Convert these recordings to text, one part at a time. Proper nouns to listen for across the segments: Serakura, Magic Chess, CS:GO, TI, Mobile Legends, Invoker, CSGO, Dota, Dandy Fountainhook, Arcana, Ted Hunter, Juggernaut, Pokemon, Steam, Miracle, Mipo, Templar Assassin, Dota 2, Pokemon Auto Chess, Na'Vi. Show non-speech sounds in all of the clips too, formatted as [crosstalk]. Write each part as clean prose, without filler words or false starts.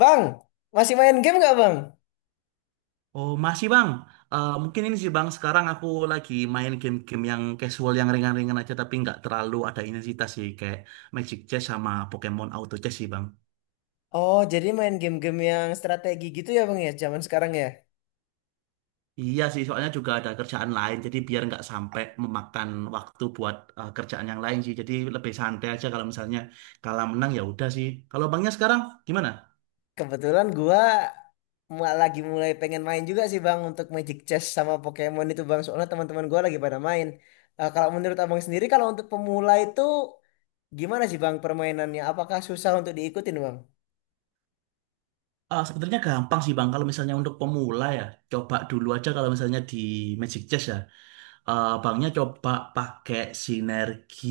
Bang, masih main game nggak bang? Oh, masih Bang. Mungkin ini sih Bang, sekarang aku lagi main game-game yang casual, yang ringan-ringan aja, tapi nggak terlalu ada intensitas sih, kayak Magic Chess sama Pokemon Auto Chess sih Bang. Oh, jadi main game-game yang strategi gitu ya bang ya, zaman sekarang ya. Iya sih, soalnya juga ada kerjaan lain, jadi biar nggak sampai memakan waktu buat kerjaan yang lain sih. Jadi lebih santai aja kalau misalnya kalah menang ya udah sih. Kalau Bangnya sekarang gimana? Kebetulan gua lagi mulai pengen main juga sih bang untuk Magic Chess sama Pokemon itu bang. Soalnya teman-teman gua lagi pada main. Kalau menurut abang sendiri, kalau untuk pemula itu gimana sih bang permainannya? Apakah susah untuk diikutin bang? Sebenarnya gampang sih Bang, kalau misalnya untuk pemula ya, coba dulu aja kalau misalnya di Magic Chess ya. Banknya coba pakai sinergi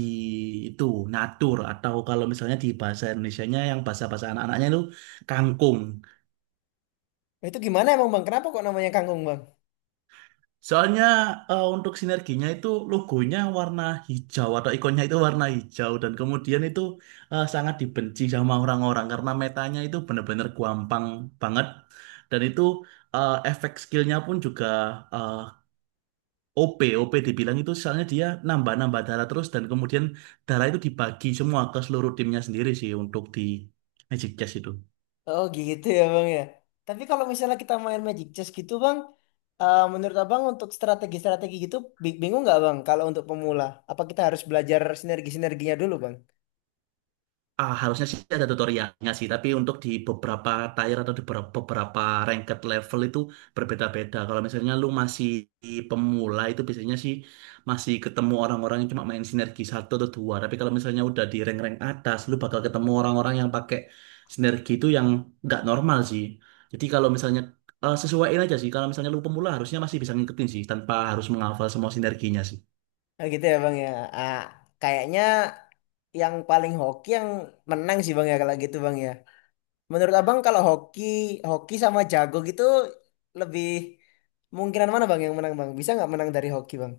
itu natur atau kalau misalnya di bahasa Indonesianya yang bahasa-bahasa anak-anaknya itu kangkung. Itu gimana emang bang? Kenapa kok namanya kangkung bang? Soalnya untuk sinerginya itu logonya warna hijau atau ikonnya itu warna hijau dan kemudian itu sangat dibenci sama orang-orang karena metanya itu benar-benar gampang banget dan itu efek skillnya pun juga eh, OP, OP dibilang itu soalnya dia nambah-nambah darah terus dan kemudian darah itu dibagi semua ke seluruh timnya sendiri sih untuk di Magic Chess itu. Oh gitu ya bang ya. Tapi kalau misalnya kita main Magic Chess gitu bang, menurut abang untuk strategi-strategi gitu bingung nggak bang? Kalau untuk pemula, apa kita harus belajar sinergi-sinerginya dulu bang? Harusnya sih ada tutorialnya sih, tapi untuk di beberapa tier atau di beberapa ranked level itu berbeda-beda. Kalau misalnya lu masih pemula itu biasanya sih masih ketemu orang-orang yang cuma main sinergi satu atau dua. Tapi kalau misalnya udah di rank-rank atas, lu bakal ketemu orang-orang yang pakai sinergi itu yang nggak normal sih. Jadi kalau misalnya sesuaiin aja sih, kalau misalnya lu pemula harusnya masih bisa ngikutin sih tanpa harus menghafal semua sinerginya sih. Nah, gitu ya bang ya. Ah, Kayaknya yang paling hoki yang menang sih bang ya kalau gitu bang ya. Menurut abang kalau hoki, hoki sama jago gitu lebih mungkinan mana bang yang menang bang? Bisa nggak menang dari hoki bang?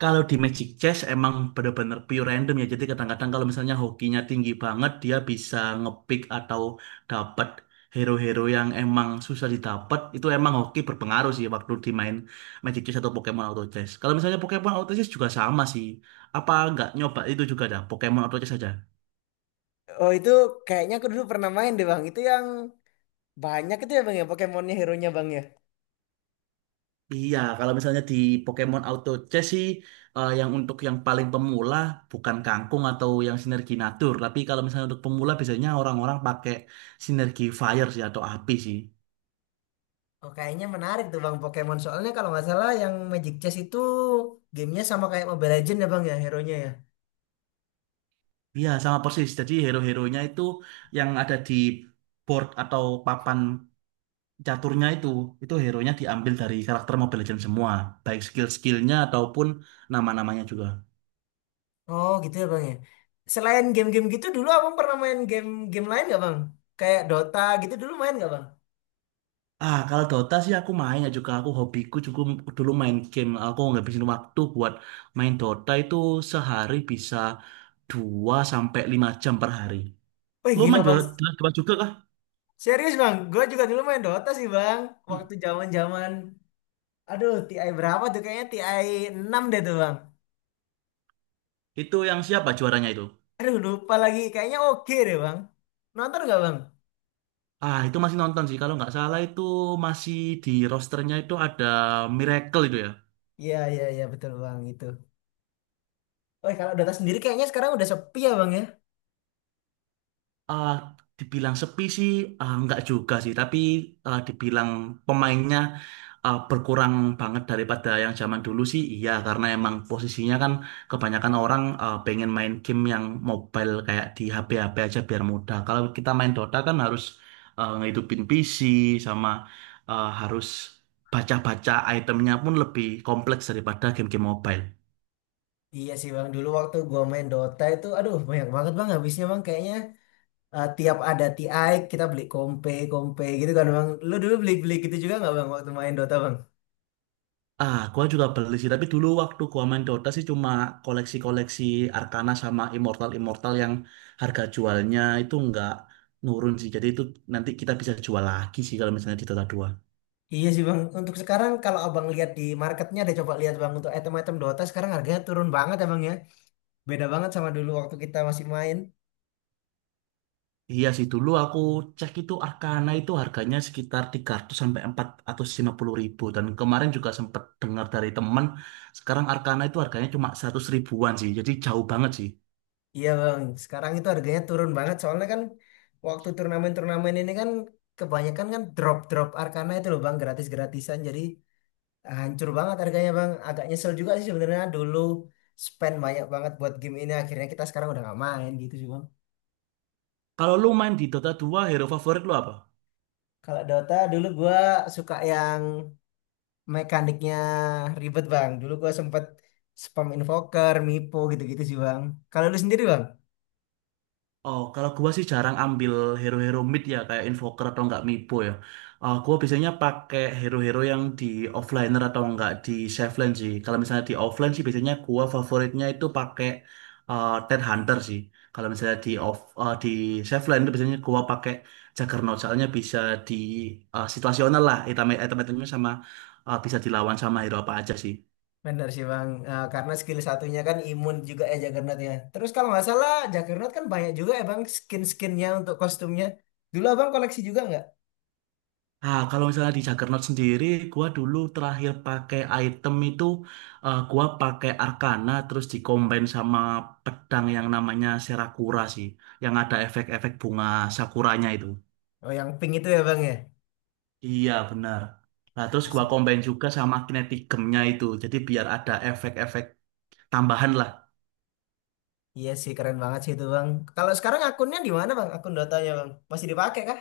Kalau di Magic Chess emang bener-bener pure random ya. Jadi kadang-kadang kalau misalnya hokinya tinggi banget, dia bisa ngepick atau dapat hero-hero yang emang susah didapat. Itu emang hoki berpengaruh sih waktu dimain Magic Chess atau Pokemon Auto Chess. Kalau misalnya Pokemon Auto Chess juga sama sih. Apa nggak nyoba itu juga dah, Pokemon Auto Chess aja. Oh itu kayaknya aku dulu pernah main deh bang. Itu yang banyak itu ya bang ya Pokemon-nya hero-nya bang ya. Iya, kalau misalnya di Pokemon Auto Chess sih yang untuk yang paling pemula bukan Kangkung atau yang Sinergi Natur, tapi kalau misalnya untuk pemula biasanya orang-orang pakai Sinergi Fire sih atau api sih. Oh, kayaknya menarik tuh Bang Pokemon. Soalnya kalau nggak salah yang Magic Chess itu gamenya sama kayak Mobile Legends ya Bang ya, hero-nya ya. Iya, sama persis. Jadi hero-heronya itu yang ada di board atau papan caturnya itu hero-nya diambil dari karakter Mobile Legends semua, baik skill-skillnya ataupun nama-namanya juga. Oh gitu ya Bang ya. Selain game-game gitu dulu abang pernah main game-game lain nggak Bang? Kayak Dota gitu dulu main nggak Bang? Kalau Dota sih aku main ya juga aku hobiku juga dulu main game. Aku ngabisin waktu buat main Dota itu sehari bisa 2 sampai 5 jam per hari. Wih Lu main gila Bang. Dota Dota juga kah? Serius Bang, gue juga dulu main Dota sih Bang. Waktu zaman zaman aduh TI berapa tuh kayaknya TI 6 deh tuh Bang. Itu yang siapa juaranya itu? Aduh lupa lagi, kayaknya oke deh Bang. Nonton nggak Bang? Itu masih nonton sih. Kalau nggak salah itu masih di rosternya itu ada Miracle itu ya. Iya, iya, iya, betul Bang itu. Wih kalau Dota sendiri kayaknya sekarang udah sepi ya Bang ya. Ah, dibilang sepi sih nggak juga sih, tapi dibilang pemainnya berkurang banget daripada yang zaman dulu sih, iya karena emang posisinya kan kebanyakan orang pengen main game yang mobile kayak di HP-HP aja biar mudah. Kalau kita main Dota kan harus ngehidupin PC sama harus baca-baca itemnya pun lebih kompleks daripada game-game mobile. Iya sih bang, dulu waktu gua main Dota itu, aduh banyak banget bang habisnya bang kayaknya tiap ada TI kita beli kompe gitu kan bang. Lu dulu beli-beli gitu juga nggak bang waktu main Dota bang? Gua juga beli sih, tapi dulu waktu gua main Dota sih cuma koleksi-koleksi Arcana sama Immortal-Immortal yang harga jualnya itu nggak nurun sih. Jadi itu nanti kita bisa jual lagi sih kalau misalnya di Dota 2. Iya sih bang, untuk sekarang kalau abang lihat di marketnya deh coba lihat bang untuk item-item Dota sekarang harganya turun banget ya bang ya. Beda banget sama dulu waktu kita masih main. Iya sih, dulu aku cek itu Arcana itu harganya sekitar 300 sampai 450.000. Dan kemarin juga sempat dengar dari temen, sekarang Arcana itu harganya cuma 100.000-an sih. Jadi jauh banget sih. Iya bang, sekarang itu harganya turun banget soalnya kan waktu turnamen-turnamen ini kan kebanyakan kan drop-drop Arcana itu loh bang gratis-gratisan jadi hancur banget harganya bang agak nyesel juga sih sebenarnya dulu spend banyak banget buat game ini akhirnya kita sekarang udah nggak main gitu sih bang. Kalau lu main di Dota 2 hero favorit lu apa? Kalau Dota dulu gua suka yang mekaniknya ribet bang, dulu gua sempet spam invoker mipo gitu-gitu sih bang. Kalau lu sendiri bang? Oh, kalau gua sih jarang ambil hero-hero mid ya kayak invoker atau enggak mipo ya. Gua biasanya pakai hero-hero yang di offliner atau enggak di safe lane sih. Kalau misalnya di offline sih biasanya gua favoritnya itu pakai Ted Hunter sih. Kalau misalnya di di safe lane itu biasanya gua pakai Juggernaut soalnya bisa di situasional lah. Item-itemnya sama bisa dilawan sama hero apa aja sih. Bener sih bang. Karena skill satunya kan imun juga ya Juggernaut ya, terus kalau nggak salah Juggernaut kan banyak juga ya bang skin-skinnya untuk kostumnya. Dulu abang koleksi juga nggak? Nah, kalau misalnya di Juggernaut sendiri, gua dulu terakhir pakai item itu, gua pakai Arcana terus dikombin sama pedang yang namanya Serakura sih, yang ada efek-efek bunga sakuranya itu. Oh yang pink itu ya bang Iya, benar. Nah, terus ya. gua combine juga sama kinetic gemnya itu, jadi biar ada efek-efek tambahan lah. Iya sih keren banget sih itu bang. Kalau sekarang akunnya di mana bang? Akun Dotanya bang masih dipakai kah?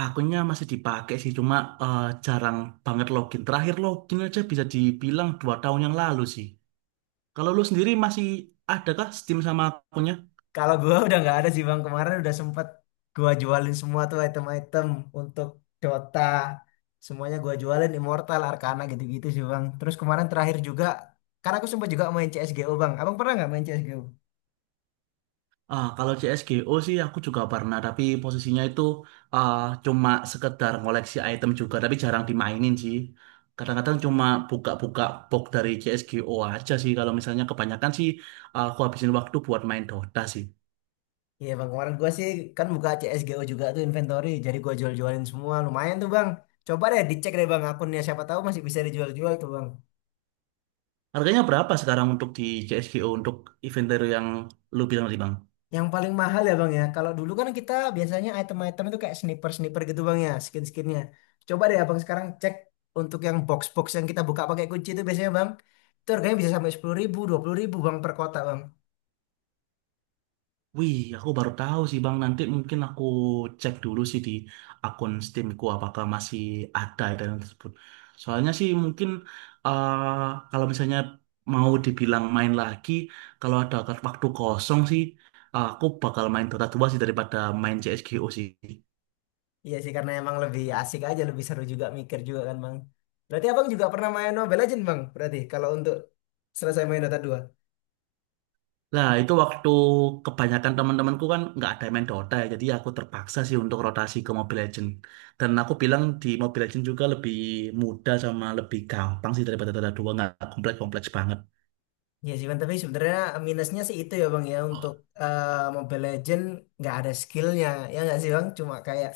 Akunnya masih dipakai sih, cuma jarang banget login. Terakhir login aja bisa dibilang 2 tahun yang lalu sih. Kalau lu sendiri masih adakah Steam sama akunnya? Kalau gua [laughs] udah nggak ada sih bang. Kemarin udah sempet gua jualin semua tuh item-item untuk Dota. Semuanya gua jualin Immortal, Arcana gitu-gitu sih bang. Terus kemarin terakhir juga, karena aku sempet juga main CS:GO bang. Abang pernah nggak main CS:GO? Kalau CSGO sih aku juga pernah, tapi posisinya itu ah, cuma sekedar ngoleksi item juga, tapi jarang dimainin sih. Kadang-kadang cuma buka-buka box dari CSGO aja sih. Kalau misalnya kebanyakan sih aku habisin waktu buat main Dota sih. Iya bang. Kemarin gua sih kan buka CS:GO juga tuh inventory. Jadi gua jual-jualin semua. Lumayan tuh bang. Coba deh dicek deh bang akunnya. Siapa tahu masih bisa dijual-jual tuh bang. Harganya berapa sekarang untuk di CSGO untuk inventory yang lu bilang tadi, Bang? Yang paling mahal ya bang ya. Kalau dulu kan kita biasanya item-item itu kayak sniper-sniper gitu bang ya, skin-skinnya. Coba deh abang sekarang cek untuk yang box-box yang kita buka pakai kunci itu biasanya bang, itu harganya bisa sampai 10.000, 20.000 bang per kotak bang. Wih, aku baru tahu sih Bang. Nanti mungkin aku cek dulu sih di akun Steamku apakah masih ada item tersebut. Soalnya sih mungkin eh, kalau misalnya mau dibilang main lagi, kalau ada waktu kosong sih, aku bakal main Dota 2 sih daripada main CSGO sih. Iya sih karena emang lebih asik aja, lebih seru juga mikir juga kan bang. Berarti abang juga pernah main Mobile Legends bang? Berarti kalau untuk selesai main Dota dua. Nah, itu waktu kebanyakan teman-temanku kan nggak ada yang main Dota ya, jadi aku terpaksa sih untuk rotasi ke Mobile Legends. Dan aku bilang di Mobile Legends juga lebih mudah sama lebih gampang sih daripada Dota 2, nggak kompleks-kompleks banget. Iya sih, Bang. Tapi sebenarnya minusnya sih itu ya Bang ya untuk eh, Mobile Legend nggak ada skillnya ya nggak sih Bang, cuma kayak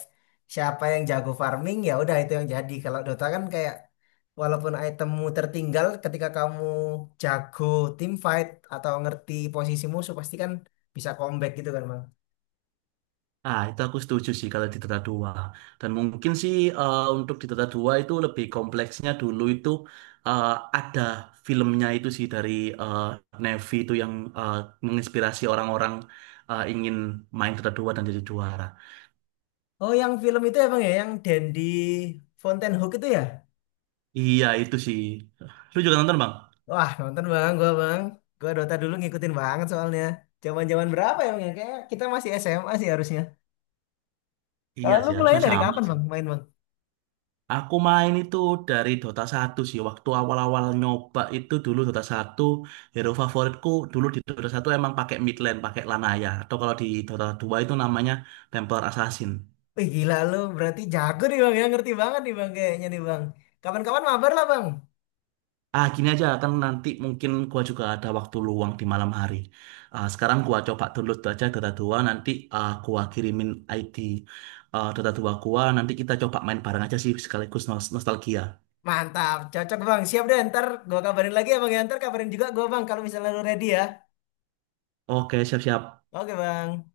siapa yang jago farming ya udah itu yang jadi. Kalau Dota kan kayak walaupun itemmu tertinggal ketika kamu jago team fight atau ngerti posisi musuh pasti kan bisa comeback gitu kan Bang. Itu aku setuju sih kalau di Dota 2. Dan mungkin sih untuk di Dota 2 itu lebih kompleksnya dulu itu eh, ada filmnya itu sih dari eh, Na'Vi itu yang eh, menginspirasi orang-orang ingin main Dota 2 dan jadi juara. Oh yang film itu ya Bang ya yang Dandy Fountainhook itu ya. Iya itu sih. Lu juga nonton bang? Wah nonton Bang gua Bang, gua Dota dulu ngikutin banget soalnya. Jaman-jaman berapa ya Bang ya? Kayak kita masih SMA sih harusnya. Ah, Iya lu sih mulai harusnya dari sama kapan sih. bang main bang? Aku main itu dari Dota 1 sih. Waktu awal-awal nyoba itu dulu Dota 1 hero favoritku dulu di Dota 1 emang pakai mid lane, pakai Lanaya. Atau kalau di Dota 2 itu namanya Templar Assassin. Wih gila lu berarti jago nih bang ya, ngerti banget nih bang kayaknya nih bang. Kapan-kapan mabar lah bang. Gini aja kan nanti mungkin gua juga ada waktu luang di malam hari. Sekarang gua coba download aja Dota 2. Nanti gua kirimin ID Dota 2 gua nanti kita coba main bareng aja sih sekaligus nostalgia. Mantap, cocok bang. Siap deh ntar gua kabarin lagi ya bang ya. Ntar kabarin juga gua bang kalau misalnya lu ready ya. Oke, siap-siap. Oke bang.